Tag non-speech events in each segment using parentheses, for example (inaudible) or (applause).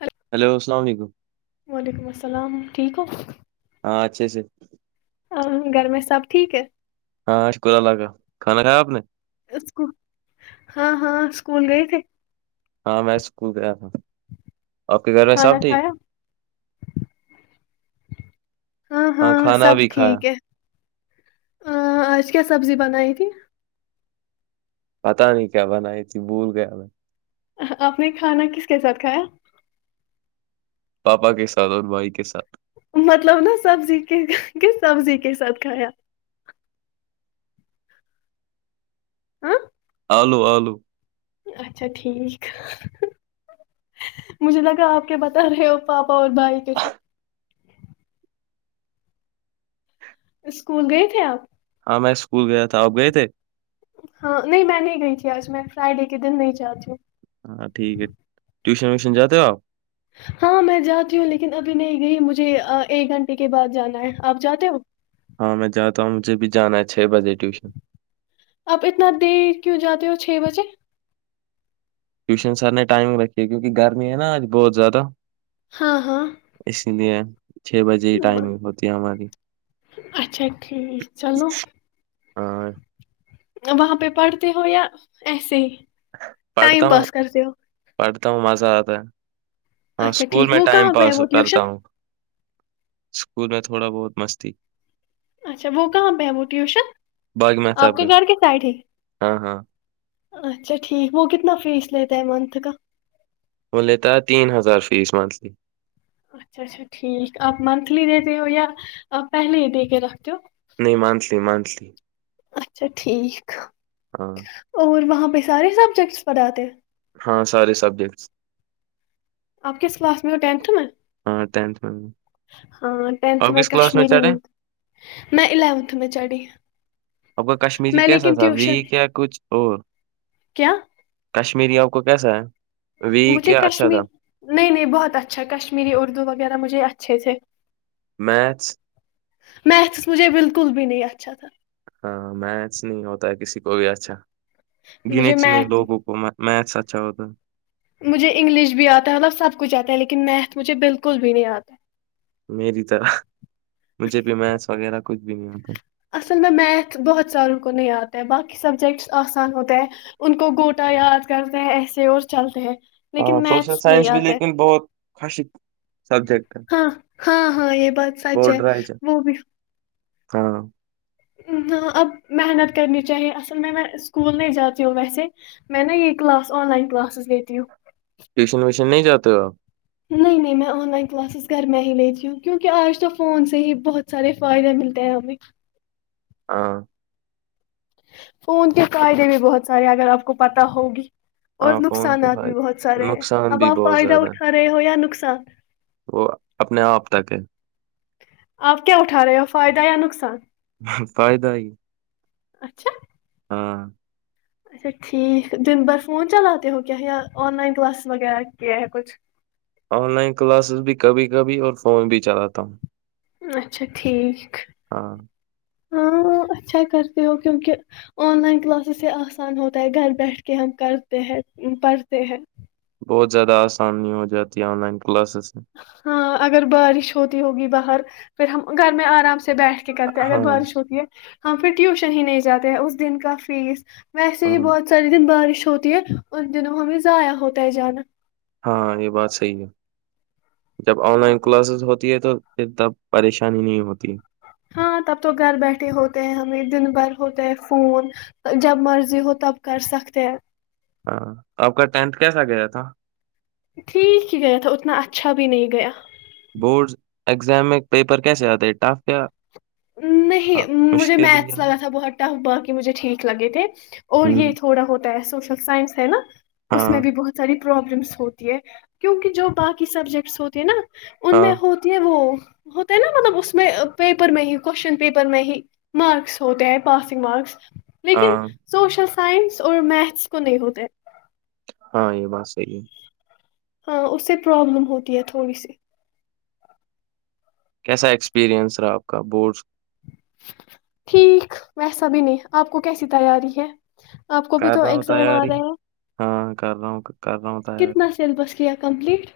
لو hello السلام علیکم وعلیکم السلام ٹھیک ہو ہاں اچھے سے گھر میں سب ٹھیک ہے ہاں شکر اللہ کا کھانا کھایا آپ نے اسک ہاں ہاں اسکول گئے تھے ہاں میں اسکول گیا تھا آپ کے گھر میں کھانا صاب تھی کھایا ہاں کھانا سب بھی کھایا ٹھیک ہے آج کیا سبزی بنائیتی پتا نہیں کیا بنائی تھی بھول گیا میں آپ نے کھانا کس کے ساتھ کھایا پاپا کے ساتھ اور بھائی کے ساتھ مطلب نا سبزی کے کس سبزی کے ساتھ کھایا ہاں آلو آلو اچھا ٹھیک مجھے لگا آپ کے بتا رہے ہو پاپ اور بھائی کیسا اسکول گئے تھے آپ ہاں میں اسکول گیا تھا اب گئے تھے ہاں نہیں میں نہیں گئی تھی آج میں فرائیڈے کے دن نہیں جاتتی ہوں ہاں ٹھیک ہے ٹیوشن ویوشن جاتے ہو آپ ہاں میں جاتی ہوں لیکن ابھی نہیں گئی مجھے ایک گھنٹے کے بعد جانا ہے آپ جاتے ہو ہاں میں جاتا ہوں مجھے بھی جانا ہے چھ بجے ٹیوشن آپ اتنا دیر کیوں جاتے ہو چھ بجے ٹیوشن سر نے ٹائم رکھی کیونکہ گرمی ہے نا آج بہت زیادہ ہاں ہاں اس نے چھ بجے ہی ٹائمگ ہوتی ہے ہماری۔ اچھا ٹھیک چلو۔ ہاں۔ وہاں پہ پڑھتے ہو یا ایسے ہی؟ پڑھتا ٹائم ہوں پاس کرتے ہو؟ پڑھتا ہوں مزہ اتا ہے۔ ہاں اچھا اسکول ٹھیک میں وہ ٹائم کہاں پہ ہے پاس وہ کرتا ٹیوشن ہوں۔ اسکول میں تھوڑا بہت مستی۔ اچھا وہ کہاں پہ ہے وہ ٹیوشن؟ باغ آپ محتاب کے گھر کے سائڈ ہی؟ ہاں ہاں اچھا ٹھیک۔ وہ کتنا فیس لیتا ہے منتھ کا؟ وہ لیتا ہے تین ہزار فیس منتھلی۔ اچھا اچھا ٹھیک۔ آپ منتھلی دیتے ہو یا آپ پہلے ہی دے کے رکھتے ہو؟ نہیں۔ Monthly monthly. اچھا ٹھیک۔ اور وہاں پر۔۔ سارے سبجیکٹس پڑھاتے ہیں؟ ہاں سارے سبجیکٹس۔ آپ کس کلاس میں وہ؟ ٹینتھ میں؟ ہاں ٹینتھ میں۔ ہاں ٹینتھ آپ میں کس کلاس کشمیری چڑھے نہیں میں الیونتھ میں چڑھی۔ آپ کا کشمیری میں کیسا لیکن تھا ٹٹیوشن۔۔۔ ویک یا کچھ اور؟ کیا؟ کشمیری آپ کو کیسا ہے؟ ویک مجھے یا اچھا تھا کشمیری نہیں نہیں بہت اچھا کشمیری اردو وغیرہ مجھے اچ۔۔۔ اچھے تھے۔ میتھس؟ میتھس مجھ بالکل بھی نہیں اچھا تھا۔ ہاں میتھس نہیں ہوتا ہے کسی کو بھی اچھا۔ گنے مجھے چنے میتھ لوگوں کو مت۔۔۔ میتھس اچھا ہوتا۔ مجھے انگلش بھی آتا ہے۔ مطلب سب کچھ آتا ہے۔ لیکن میتھ مجھے بالکل بھی نہیں آتا ہے۔ میری طرح۔ مجھے بھی میتھس وغیرہ کچھ۔۔۔ ج نہیں آ تھا اصل میں میتھ بہت ساروں کو نہیں آتا ہے باقی سبجیکٹس آسان ہوتے ہیں ان کو گوٹا یاد کرتے ہیں ایسے اور چلتے ہیں ہاں لیکن سوشل میتھس نہیں سائنس بھی آتے لیکن بہت خوشی سبجیکٹ ہے ہاں ہاں ہاں یہ بات سچ ہے بورڈ رائج وہ بھی ہاں ن اب محنت کرنی چاہیے اصل میں میں اسکول نہیں جاتی ہوں ویسے میں نا یہ کلاس آن لائن کلاسز دیتی ہوں ٹیوشن ویوشن نہیں جاتے ہو آپ نہیں نہیں میں آن لائن کلاسز گھر میں ہی لیتی ہوں کیونکہ آج تو فون سے ہی بہت سارے فائدے ملتے ہیں ہمیں ہاں تو ان کے قائدے بھی بہت سارے اگر آپ کو پتا ہوگی اور ہاں فون کے نقصانات بھی بہت سارے فائدے ہیں نقصان اب بھی آپ بہت فائدہ زیادہ اٹھا ہے رہے ہو یا نقصان وہ اپنے آپ تک ہے آپ کیا اٹھا رہے ہو فائدہ یا نقصان فائدہ ہی اچھا ہاں اچھا ٹھیک دن بار فون چلاتے ہو کیا یا آن لائن کلاسز وغیرہ کیا ہے کچھ آن لائن کلاسز بھی کبھی کبھی اور فون بھی چلاتا ہوں اچھا ٹھیک ہاں ہاں اچھا کرتے ہو کیونکہ آن لائن کلاسز ہی آسان ہوتا ہے گھر بیٹھ کے ہم کرتے ہیں پڑھتے ہیں بہت زیادہ آسانی ہو جاتی ہے آن لائن کلاسز سے ہاں اگر بارش ہوتی ہوگی باہر پھر ہم گھر میں آرام سے بیٹھ کے کرتے ہیں ہاں اگر بارش ہوتی ہے تو ہاں پھر ٹیوشن ہی نہیں جاتے ہیں اس دن کا فیس ویسے ہی ہاں بہت سارے دن بارش ہوتی ہے ان دنوں ہمیں ضائع ہوتا ہے جانا ہاں یہ بات صحی ہے جب آن ہاں لائن کلاسز ہوتی ہے تو پھر تب پریشانی نہیں ہوتی ہاں تب تو گھر بیٹھے ہوتے ہیں ہمیں دن بھر ہوتے ہیں فون جب مرضی ہو تب کر سکتے ہیں ہاں آپ کا ٹینتھ کیسا گیا تھا ٹھیک ہی گیا تھا اتنا اچھا بھی نہیں گیا بورڈ اگزام میں پیپر کیسے آتے ہے ٹف کیا ہاں نہیں مجھے مشکل ہی ہے میتھس یار۔ لگا تھا بہت ٹف باقی مجھے ٹھیک لگے تھے اور یہ ہوں تھوڑا ہوتا ہے سو س سائنس ہے ن اس میں ہاں بھی بہت ساری پرابلمس ہوتی ہے کیونکہ جو باقی سبجیکٹس ہوتے ہیں نا ان میں ہاں ہوتی ہے وہ ہوتا ہے نا مطلب اس میں پیپر میں ہی کوشچن پیپر میں ہی مارکس ہوتے ہیں پاسنگ مارکس لیکن ہاں سوش سائنس اور میتھس کو نہیں ہوتے ہاں یہ بات صحی ہے ہاں اس سے پروابلم ہوتی ہے تھوڑی سی کیسا ایکسپیریئنس رہا آپ کا بورڈ ٹھیک ویسا بھی نہیں آپ کو کیسی تیاری ہے آپ کو بھی کر تو رہا ہوں ایگزام آ تیاری رہے ہیں ہاں کر رہا ہوں کر رہا ہوں تیاری کتنا سلیبس کیا کمپلیٹ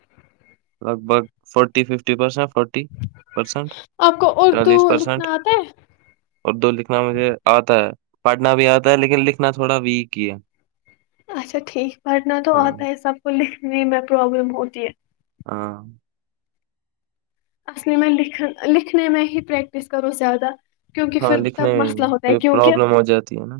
لگ بھگ forty fifty percent forty percent آپ کو اردو لکھنا آتا ہے اردو لکھنا مجھے آتا ہے پڑھنا بھی آتا ہے لیکن لکھنا تھوڑا ویک ہی ہے اچھا ٹھیک پڑھنا تو ہاں آتا ہے سب کو ل میں پروابلم ہوتی ہے ہاں اصلی میں لکھنا لکھنے میں ہی پرییکٹس کرو زیادہ کیونکہ ہاں پھر تب لکھنے میں مسئلہ ہی ہوتا ہے پھر کیونکہ پرابلم ہو جاتی ہے نا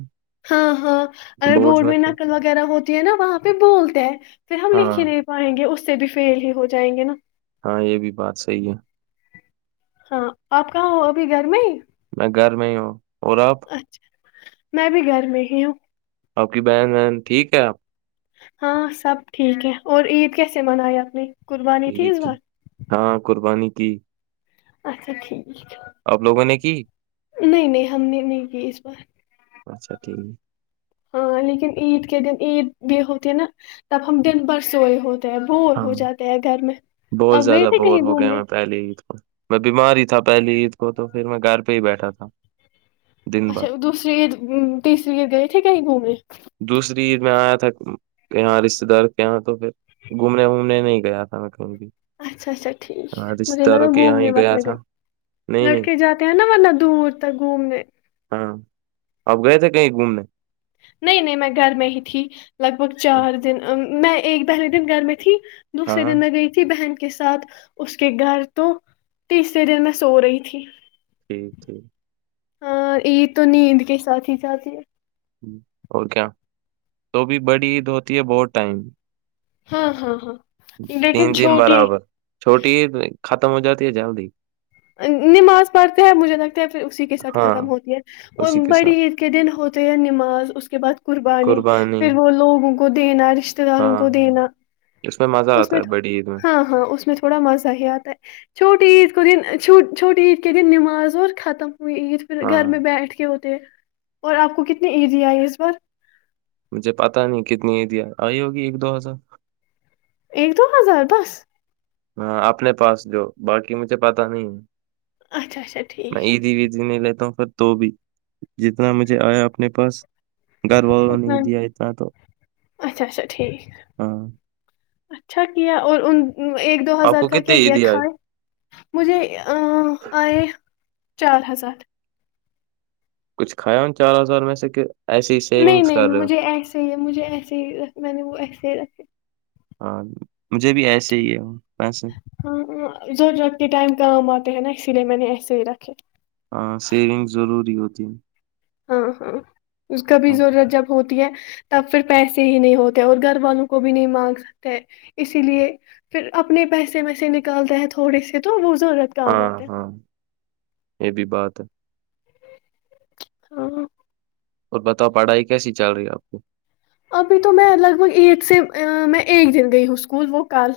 ہاں ہاں اگر بورڈز بورڈ میں تو نقل وغیرہ ہو جو نا وہاں پہ بولتے ہیں پھر ہم لکھ ہاں ہی نہیں پائیں گے اس سے بھی فیل ہی ہو جائیں گے نا ہاں یہ بھی بات صحیح ہے ہاں آپ کہاں ہو ابھی گھر میں ہی میں گھر میں ہی ہوں اور آپ اچھا میں بھی گھر میں ہی ہوں آپ کی بہن بہن ٹھیک ہے آپ ہاں سب ٹھیک ہے اور عید کیسے منائے اپ نے قربانی تھی عید اس بار ہاں قربانی کی اچھا ٹھیک آپ لوگوں نے کی نہیں نہیں ہم نے نہیں کی اس بار اچھا ٹھیک ہے ہاں لیکن عید کے دن عید بھی ہوتی ہے نا تب ہم دن بھر سو رہے ہوتے ہیں بور ہو ہاں جاتے ہیں گھر میں بہت اب گئے زیادہ تھے بور کہیں ہو گیا گھومنے میں پہلے عید کو میں بیمار ہی تھا پہلی عید کو تو پھر میں گھر پہ ہی بیٹھا تھا دن بھر اچھا دوسری عید تیسری عید گئے تھی کہیں گھومنے دوسری عید میں آیا تھا یہاں رشتے دار کے یہاں تو پھر گھومنے وومنے نہیں گیا تھا میں کہیں بھی اچھا اچھا ٹھیک ہاں مجھے رشتے نگا داروں کے یہاں گھومنے ہی متن گیا تھا گئے نہیں نہیں لڑکے جاتے ہیں نا ورنہ دور تک گھومنے ہاں آپ گئے تھے کہیں گھومنے نہیں نہیں میں گھر میں ہی تھی لگ بھگ چار دن میں ایک پہلے دن گھر میں تھی دوسرے ہاں دن میں گئی تھی بہن کے کے ساتھ اس کے گھر تو تیسرے دن میں سو رہی تھی ٹھیک ٹھیک ہاں عید تو نیند کے ساتھ ہی جاتی ہے اور کیا تو بھی بڑی عید ہوتی ہے بہت ٹائم ہاں ہاں ہاں تین لیکن تین چھوٹی برابر چھوٹی ختم ہو جاتی ہے جلد ہی نماز پڑھتے ہیں مجھے لگ پھر اسی کے ساتھ ہاں ختم ہوتی ہے اسی اور کے بڑی ساتھ عید کے دن ہوتے ہیں نماز اس کے بعد قربانی پھر وہ لوگوں کو دینا رشتے داروں ہاں کو ہاں دینا اس میں مزہ اس آتا میں ہے بڑی عید میں ہاں ہاں اس میں تھوڑا مزہ ہی آتا ہے چھوٹی عید کوئی چوٹ چوٹٹی عید کیاہ گی نماز اور ختم عید پھر ہاں گھر میں بیٹھ کے ہو اور آپ کو کتنی عیدی آئی اس بار مجھے پتا نہیں کتنی ہی دیا آئی ہوگی ایک دو ہزا ایک دو ہزار دس ہاں اپنے پاس جو باقی مجھے پتا نہیں اچھا اچھا میں ٹھیک اییدھی ودھی نہیں لتا ہ پر تو بھی جتنا مجھے آیا اپنے پاس گھر والوں نہیں اتنا دیا اتنا تو اچھا اچھا ٹھیک ہاں اچھا کیا اور ان ایک دو آپ ہزار کو کا کیا کتنی کیا عیدی آئی کائے مجھے آئے چار ہزار کچھ کھایاوں چار ہزار میں سے کہ ایسے ہی نہیں سیونگس نہیں کر رہے ہو مجھے ایسے ہی مجھے ایسے ہی میں نے وہ ایسے ہی رکھے ہاں مجھے بھی ایسے ہی ہے ہ ہاں جوور رگتی ٹائم کام آ ہیں نا اسی لیے میں نے ایسے ہی رکھے ہاں سیونگ ضروری ہوتی ہیں ہاں ہاں اس کا بھی ضرورت جب ہوتی ہے تب پھر پیسے ہی نہیں ہوتے اور گھر والوں کو بھی نہیں مانگ سکتے اسی لیے پھر اپنے پیسے میں سے نکالتے ہیں تھوڑے سے تو وہ ضرورت کام ہاں آتے ہیں ہاں یہ بھی بات ہے ہاں اور بتاؤ پڑھائی کیسی چل رہی ہے آپ کو ابھی تو میں لگ بھگ ایٹ سے میں ایک دن گئی ہوں اسکول وہ کل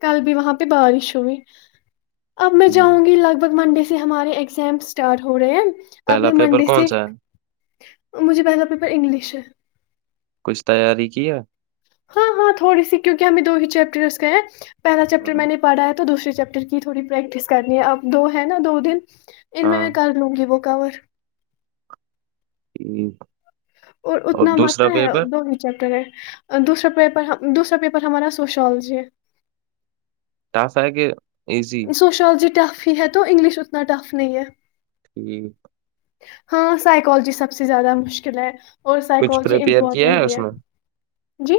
کل بھی وہاں پہ بارش ہوئی اب میں جاں ہوں، گی لگ بھگ منڈے سے ہمارے ایک ایگزام اسٹارٹ ہو رہے ہیں آپ پہلا نے پیپر منڈی سے کون سا ہے مجھے پہلا پیپر انگلش ہے کچھ تیاری کیا ہاں ہاں تھوڑی سی کیونکہ ہمیں دو ہی چیپٹرس کا ہے پہلا چیپٹر ہاں میں نے پڑا ہے تو دوسری چیپٹر کی تھوڑی پریکٹس کرنی ہے اب دو ہے نا دو دن ان میں ہاں، میں کر لوں گی وہ کور (inaudible) اور اتنا مت دوسرا ہے پیپر دون ہی چیپٹر ہے دوسرا پ دوسرا پیپر ہمارا سوشالوجی ہے ٹاسا ہے کہ ایزی سوشالوجی ٹف ہی ہے تو انگلش نہ ٹف نہیں ہے ٹھیک ہاں سائیکالوجی سب سے زیادہ مشکل ہے اور کچھ سائیکالوجی پریپیئر کیا امپورٹنٹ بھی ہے جی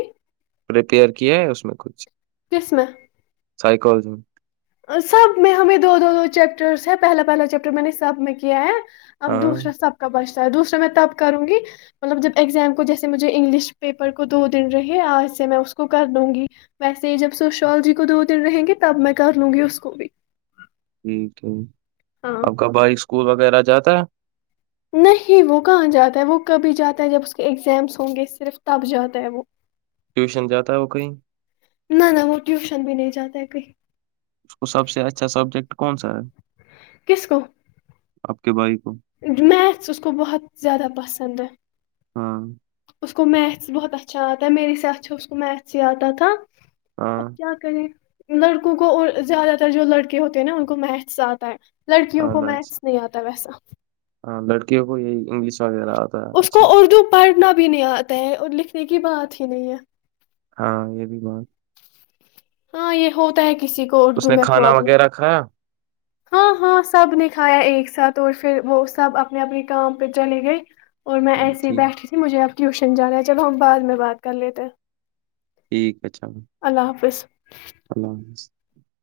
پپیئر کیا ہے اس میں کچھ قسمہ سائیکالجی سب میں ہمیں دو دو دو چیپٹرس ہے پہلا پہلا چیپٹر میں نے سب میں کیا ہے اب ہاں دوسرا سب کا بچ دوسرا میں تب کروں گی مطلب جب ایگزام کو جیسے مجھے انگلش پیپر کو دو دن رہے آج سے میں اس کو کر لوں گی ویسے جب سوشولوجی کو دو دن رہیں گی تب میں کر لوں گی اس کو بھی ہ تو ہاں آپ کا بھائی اسکول وغیرہ جاتا نہیں وہ کہاں جاتا ہے وہ کبھی جاتا ہے جب اس کے ایگزامس ہوں گے صرف تب جاتا ہے وہ ٹیوشن جاتا ہے وہ کہیں اس نہ نہ وہ ٹیوشن بھی نہیں جات ایک اس کو سب سے اچھا سبجیکٹ کون سا ہے کس کو آپ کے بھائی کو کو بہت زیادہ پسند سندہ ہاں اس کو میتھس بہت اچھا آتا ہے میرے ساتھ اس کو میتھ ہی آتا تھا اب ہاں کیا کریں لڑکوں کو اور زیادہ تر جو لڑکے ہوتے ہیں نا ان کو میتس آتا ہے لڑکیوں کو میتھس نہیں آتا ویسے ہاں لڑکیوں (inaudible) آتا ہے اس کو اچھا اردو پڑھنا بھی نہیں آتا ہے اور لکھنے کی کی بات ہی نہیں ہے ہاں یہ بھی بات ہاں یہ ہوتا ہے کہ اس نے کھانا وغیرہ کھایا ہاں ہاں سب نے کھایا ایک ساتھ اور پھر وہ سب اپنے اپنے کام پہ چلے گئے اور میں ایسے ہی ٹھیک بیٹھی تھی مجھے اب ٹیوشن جانا ہے چلو ہم بعد میں بات کر لیتے ہیں ٹھیک ہے چلو اللہ حافظ اللہ حافظ (inaudible)